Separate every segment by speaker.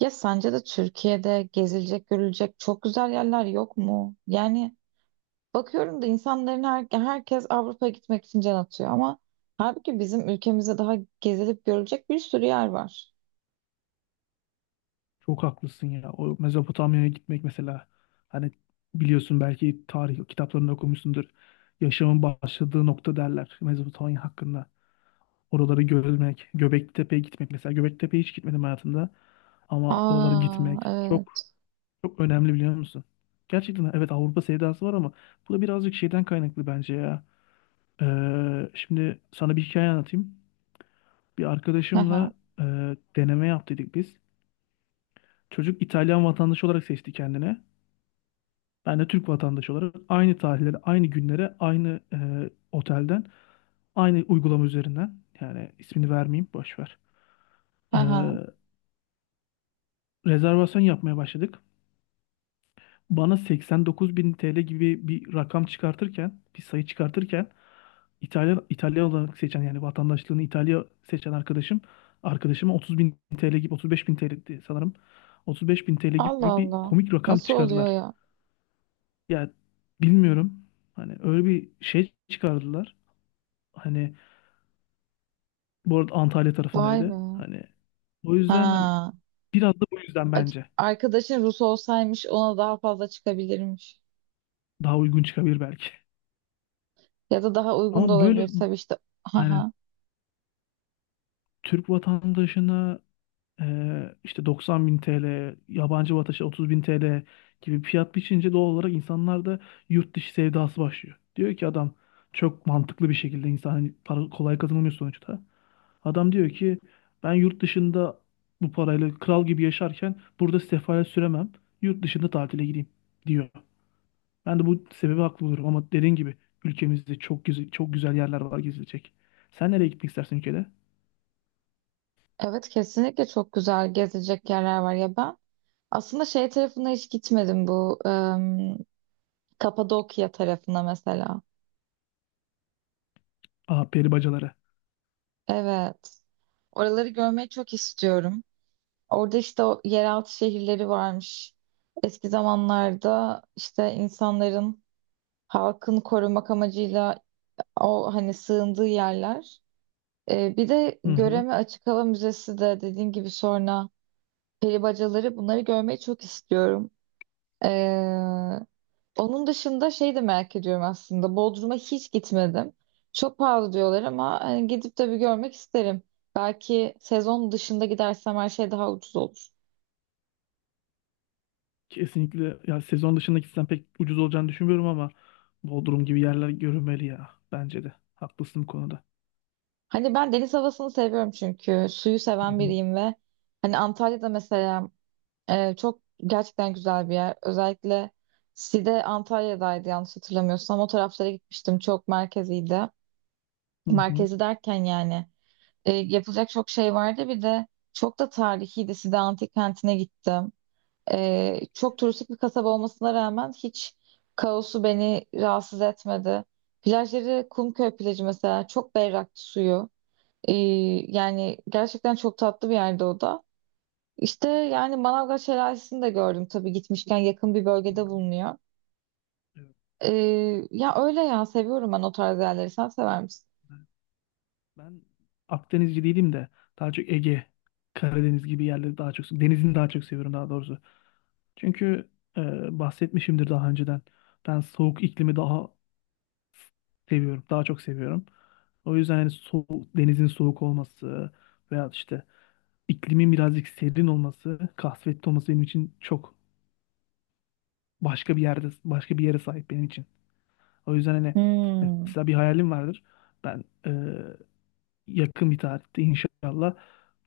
Speaker 1: Ya sence de Türkiye'de gezilecek, görülecek çok güzel yerler yok mu? Yani bakıyorum da insanların herkes Avrupa'ya gitmek için can atıyor ama halbuki bizim ülkemizde daha gezilip görülecek bir sürü yer var.
Speaker 2: Çok haklısın ya. O Mezopotamya'ya gitmek mesela, hani biliyorsun, belki tarih kitaplarında okumuşsundur. Yaşamın başladığı nokta derler Mezopotamya hakkında. Oraları görmek, Göbeklitepe'ye gitmek mesela. Göbeklitepe'ye hiç gitmedim hayatımda ama oralara
Speaker 1: Aa,
Speaker 2: gitmek çok
Speaker 1: evet.
Speaker 2: çok önemli, biliyor musun? Gerçekten evet, Avrupa sevdası var ama bu da birazcık şeyden kaynaklı bence ya. Şimdi sana bir hikaye anlatayım. Bir
Speaker 1: Haha,
Speaker 2: arkadaşımla e, deneme yaptıydık biz. Çocuk İtalyan vatandaşı olarak seçti kendini. Ben de Türk vatandaşı olarak aynı tarihlere, aynı günlere, aynı otelden, aynı uygulama üzerinden, yani ismini vermeyeyim, boş ver. E,
Speaker 1: haha.
Speaker 2: Rezervasyon yapmaya başladık. Bana 89 bin TL gibi bir rakam çıkartırken, bir sayı çıkartırken, İtalya, İtalya olarak seçen, yani vatandaşlığını İtalya seçen arkadaşıma 30 bin TL gibi, 35 bin TL'di sanırım. 35 bin TL
Speaker 1: Allah
Speaker 2: gibi bir
Speaker 1: Allah.
Speaker 2: komik rakam
Speaker 1: Nasıl oluyor
Speaker 2: çıkardılar.
Speaker 1: ya?
Speaker 2: Ya bilmiyorum. Hani öyle bir şey çıkardılar. Hani bu arada Antalya
Speaker 1: Vay be.
Speaker 2: tarafındaydı. Hani o yüzden, hani
Speaker 1: Ha.
Speaker 2: biraz da bu yüzden
Speaker 1: A-
Speaker 2: bence
Speaker 1: Arkadaşın Rus olsaymış ona daha fazla çıkabilirmiş.
Speaker 2: daha uygun çıkabilir belki.
Speaker 1: Ya da daha uygun da
Speaker 2: Ama böyle
Speaker 1: olabilir tabii işte.
Speaker 2: aynen,
Speaker 1: Aha.
Speaker 2: Türk vatandaşına işte 90 bin TL, yabancı vatandaşı 30 bin TL gibi fiyat biçince doğal olarak insanlarda yurt dışı sevdası başlıyor. Diyor ki adam, çok mantıklı bir şekilde, insan hani para kolay kazanılmıyor sonuçta. Adam diyor ki ben yurt dışında bu parayla kral gibi yaşarken burada sefalet süremem. Yurt dışında tatile gideyim diyor. Ben de bu sebebi haklı buluyorum ama dediğin gibi ülkemizde çok güzel, çok güzel yerler var gezilecek. Sen nereye gitmek istersin ülkede?
Speaker 1: Evet, kesinlikle çok güzel gezecek yerler var ya ben. Aslında şey tarafına hiç gitmedim, bu Kapadokya tarafına mesela.
Speaker 2: Aha, peri bacaları.
Speaker 1: Evet. Oraları görmeyi çok istiyorum. Orada işte o yeraltı şehirleri varmış. Eski zamanlarda işte insanların halkın korumak amacıyla o hani sığındığı yerler. Bir de
Speaker 2: Hı hı.
Speaker 1: Göreme Açık Hava Müzesi de dediğin gibi sonra peri bacaları bunları görmeyi çok istiyorum. Ee, Onun dışında şey de merak ediyorum aslında. Bodrum'a hiç gitmedim. Çok pahalı diyorlar ama hani gidip de bir görmek isterim. Belki sezon dışında gidersem her şey daha ucuz olur.
Speaker 2: Kesinlikle ya, sezon dışında gitsem pek ucuz olacağını düşünmüyorum ama Bodrum gibi yerler görünmeli ya, bence de. Haklısın bu konuda.
Speaker 1: Hani ben deniz havasını seviyorum çünkü. Suyu
Speaker 2: Hı
Speaker 1: seven
Speaker 2: hı.
Speaker 1: biriyim ve hani Antalya'da mesela, çok gerçekten güzel bir yer. Özellikle Side Antalya'daydı yanlış hatırlamıyorsam. O taraflara gitmiştim. Çok merkeziydi.
Speaker 2: Hı hı.
Speaker 1: Merkezi derken yani, yapılacak çok şey vardı. Bir de çok da tarihiydi. Side Antik Kenti'ne gittim. Çok turistik bir kasaba olmasına rağmen hiç kaosu beni rahatsız etmedi. Plajları Kumköy plajı mesela çok berraktı suyu. Ee, Yani gerçekten çok tatlı bir yerde o da. İşte yani Manavgat Şelalesi'ni de gördüm tabii gitmişken yakın bir
Speaker 2: Hı
Speaker 1: bölgede
Speaker 2: hı.
Speaker 1: bulunuyor.
Speaker 2: Evet.
Speaker 1: Ee, Ya öyle ya, seviyorum ben o tarz yerleri. Sen sever misin?
Speaker 2: Ben Akdenizci değilim de daha çok Ege, Karadeniz gibi yerleri, daha çok denizini daha çok seviyorum, daha doğrusu. Çünkü bahsetmişimdir daha önceden. Ben soğuk iklimi daha seviyorum, daha çok seviyorum. O yüzden hani soğuk, denizin soğuk olması veya işte iklimin birazcık serin olması, kasvetli olması benim için çok başka bir yerde, başka bir yere sahip benim için. O yüzden hani
Speaker 1: Hmm.
Speaker 2: mesela bir hayalim vardır. Ben yakın bir tarihte inşallah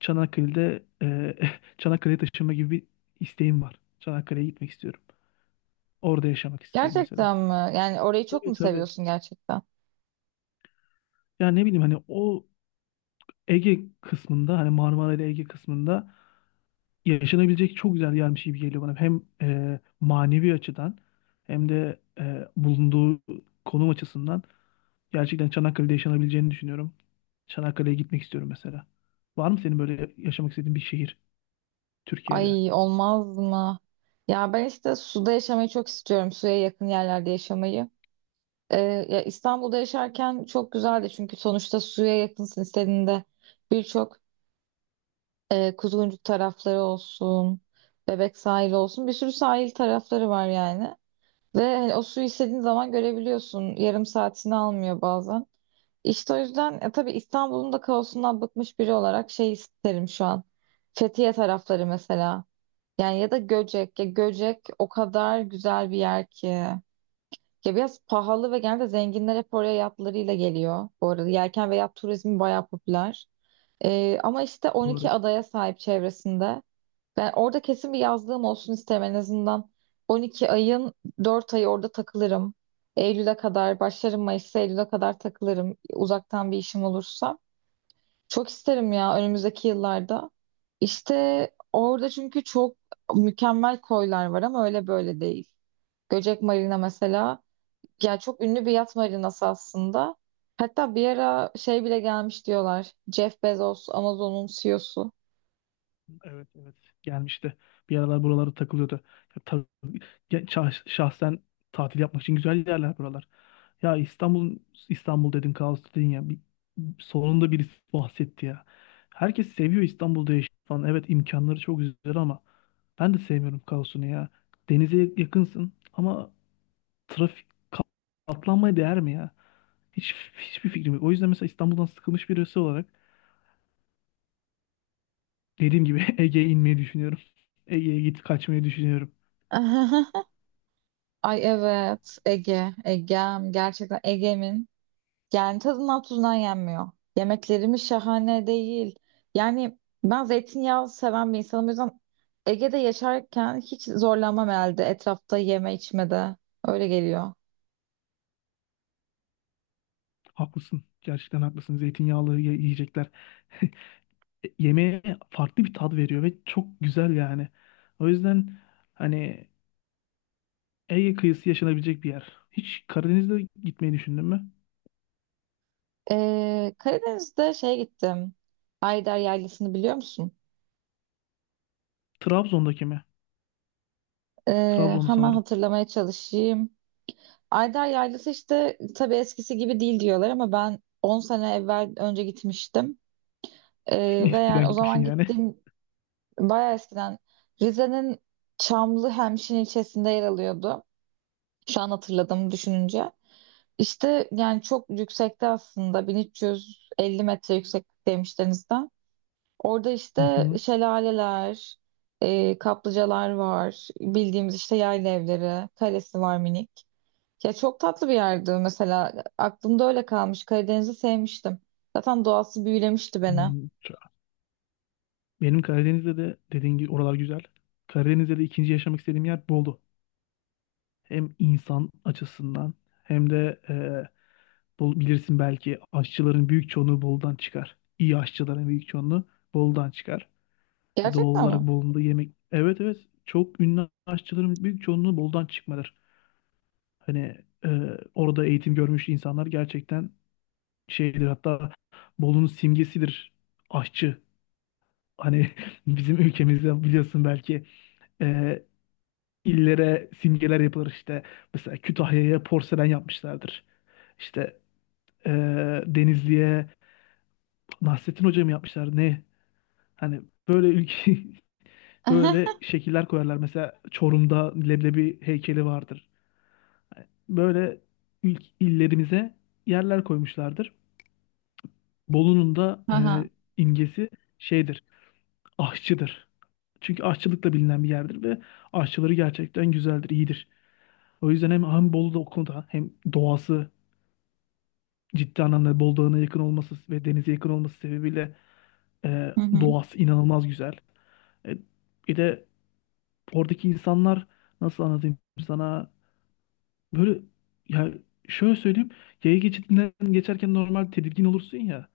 Speaker 2: Çanakkale'de Çanakkale'ye taşınma gibi bir isteğim var. Çanakkale'ye gitmek istiyorum. Orada yaşamak istiyorum mesela.
Speaker 1: Gerçekten mi? Yani orayı çok
Speaker 2: Tabii
Speaker 1: mu
Speaker 2: tabii.
Speaker 1: seviyorsun gerçekten?
Speaker 2: Yani ne bileyim, hani o Ege kısmında, hani Marmara ile Ege kısmında yaşanabilecek çok güzel yermiş gibi geliyor bana. Hem manevi açıdan hem de bulunduğu konum açısından gerçekten Çanakkale'de yaşanabileceğini düşünüyorum. Çanakkale'ye gitmek istiyorum mesela. Var mı senin böyle yaşamak istediğin bir şehir Türkiye'de?
Speaker 1: Ay, olmaz mı? Ya ben işte suda yaşamayı çok istiyorum. Suya yakın yerlerde yaşamayı. Ee, Ya İstanbul'da yaşarken çok güzeldi çünkü sonuçta suya yakınsın, istediğinde birçok Kuzguncuk tarafları olsun, Bebek sahili olsun, bir sürü sahil tarafları var yani. Ve hani o suyu istediğin zaman görebiliyorsun. Yarım saatini almıyor bazen. İşte o yüzden tabii İstanbul'un da kaosundan bıkmış biri olarak şey isterim şu an. Fethiye tarafları mesela. Yani ya da Göcek. Ya Göcek o kadar güzel bir yer ki. Ya biraz pahalı ve genelde zenginler hep oraya yatlarıyla geliyor. Bu arada yelken ve yat turizmi bayağı popüler. Ama işte
Speaker 2: Doğru.
Speaker 1: 12 adaya sahip çevresinde. Ben orada kesin bir yazlığım olsun isterim en azından. 12 ayın 4 ayı orada takılırım. Eylül'e kadar başlarım, Mayıs'ta Eylül'e kadar takılırım. Uzaktan bir işim olursa. Çok isterim ya önümüzdeki yıllarda. İşte orada çünkü çok mükemmel koylar var, ama öyle böyle değil. Göcek Marina mesela, ya çok ünlü bir yat marinası aslında. Hatta bir ara şey bile gelmiş diyorlar. Jeff Bezos, Amazon'un CEO'su.
Speaker 2: Evet evet, gelmişti. Bir aralar buralara takılıyordu. Ya, ya şahsen tatil yapmak için güzel yerler buralar. Ya İstanbul İstanbul dedin, kaos dedin ya. Bir, sonunda birisi bahsetti ya. Herkes seviyor İstanbul'da yaşamayı falan. Evet, imkanları çok güzel ama ben de sevmiyorum kaosunu ya. Denize yakınsın ama trafik, ka- katlanmaya değer mi ya? Hiç hiçbir fikrim yok. O yüzden mesela İstanbul'dan sıkılmış birisi olarak, dediğim gibi Ege'ye inmeyi düşünüyorum. Ege'ye git kaçmayı düşünüyorum.
Speaker 1: Ay evet, Ege, Egem. Gerçekten Ege'min. Yani tadından tuzundan yenmiyor. Yemeklerimiz şahane değil. Yani ben zeytinyağı seven bir insanım. O yüzden Ege'de yaşarken hiç zorlanmam herhalde etrafta yeme içmede. Öyle geliyor.
Speaker 2: Haklısın. Gerçekten haklısın. Zeytinyağlı yiyecekler yemeğe farklı bir tat veriyor ve çok güzel yani. O yüzden hani Ege kıyısı yaşanabilecek bir yer. Hiç Karadeniz'de gitmeyi düşündün mü?
Speaker 1: Karadeniz'de şey gittim. Ayder Yaylası'nı biliyor musun?
Speaker 2: Trabzon'daki mi? Trabzon'da
Speaker 1: Hemen
Speaker 2: sanırım.
Speaker 1: hatırlamaya çalışayım. Ayder Yaylası işte tabii eskisi gibi değil diyorlar ama ben 10 sene evvel önce gitmiştim. Ve yani
Speaker 2: Eskiden
Speaker 1: o
Speaker 2: gitmişsin
Speaker 1: zaman
Speaker 2: yani.
Speaker 1: gittiğim bayağı eskiden Rize'nin Çamlı Hemşin ilçesinde yer alıyordu. Şu an hatırladım düşününce. İşte yani çok yüksekte, aslında 1350 metre yükseklikteymiş denizden. Orada
Speaker 2: Hı
Speaker 1: işte
Speaker 2: hı.
Speaker 1: şelaleler, kaplıcalar var. Bildiğimiz işte yayla evleri, kalesi var minik. Ya çok tatlı bir yerdi mesela. Aklımda öyle kalmış. Karadeniz'i sevmiştim. Zaten doğası büyülemişti beni.
Speaker 2: Hmm, benim Karadeniz'de de dediğin gibi oralar güzel. Karadeniz'de de ikinci yaşamak istediğim yer Bolu. Hem insan açısından hem de bilirsin belki aşçıların büyük çoğunluğu Bolu'dan çıkar. İyi aşçıların büyük çoğunluğu Bolu'dan çıkar. E, doğal
Speaker 1: Gerçekten mi?
Speaker 2: olarak Bolu'nda yemek... Evet evet, çok ünlü aşçıların büyük çoğunluğu Bolu'dan çıkmadır. Hani e, orada eğitim görmüş insanlar gerçekten şeydir, hatta Bolu'nun simgesidir aşçı. Hani bizim ülkemizde biliyorsun belki e, illere simgeler yapılır işte. Mesela Kütahya'ya porselen yapmışlardır. İşte e, Denizli'ye Nasrettin Hoca mı yapmışlar ne? Hani böyle ülke böyle şekiller koyarlar. Mesela Çorum'da leblebi heykeli vardır. Hani böyle ilk illerimize yerler koymuşlardır. Bolu'nun da
Speaker 1: Aha.
Speaker 2: imgesi şeydir, aşçıdır. Çünkü aşçılıkla bilinen bir yerdir ve aşçıları gerçekten güzeldir, iyidir. O yüzden hem Bolu'da o konuda hem doğası, ciddi anlamda Bolu Dağı'na yakın olması ve denize yakın olması sebebiyle e,
Speaker 1: Hı hı.
Speaker 2: doğası inanılmaz güzel. E, Bir de oradaki insanlar, nasıl anlatayım sana, böyle ya, şöyle söyleyeyim, yaya geçidinden geçerken normal tedirgin olursun ya,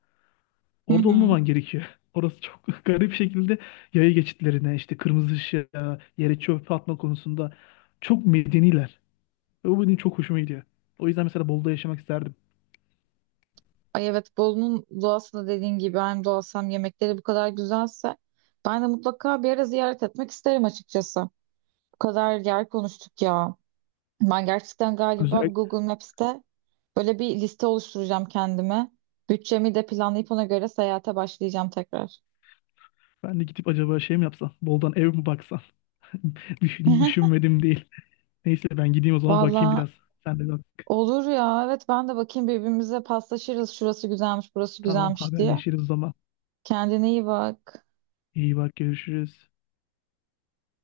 Speaker 1: Hı
Speaker 2: orada
Speaker 1: hı.
Speaker 2: olmaman gerekiyor. Orası çok garip şekilde yaya geçitlerine, işte kırmızı ışığa, yere çöp atma konusunda çok medeniler. Ve bu benim çok hoşuma gidiyor. O yüzden mesela Bolu'da yaşamak isterdim.
Speaker 1: Ay evet, Bolu'nun doğası da dediğin gibi hem doğası hem yemekleri bu kadar güzelse ben de mutlaka bir ara ziyaret etmek isterim açıkçası. Bu kadar yer konuştuk ya. Ben gerçekten galiba bu
Speaker 2: Özellikle
Speaker 1: Google Maps'te böyle bir liste oluşturacağım kendime. Bütçemi de planlayıp ona göre seyahate başlayacağım tekrar.
Speaker 2: ben de gidip acaba şey mi yapsam? Boldan ev mi baksam? Düşünmedim değil. Neyse ben gideyim o zaman, bakayım
Speaker 1: Valla
Speaker 2: biraz. Sen de bak.
Speaker 1: olur ya. Evet, ben de bakayım, birbirimize paslaşırız. Şurası güzelmiş, burası
Speaker 2: Tamam,
Speaker 1: güzelmiş diye.
Speaker 2: haberleşiriz o zaman.
Speaker 1: Kendine iyi bak.
Speaker 2: İyi bak, görüşürüz.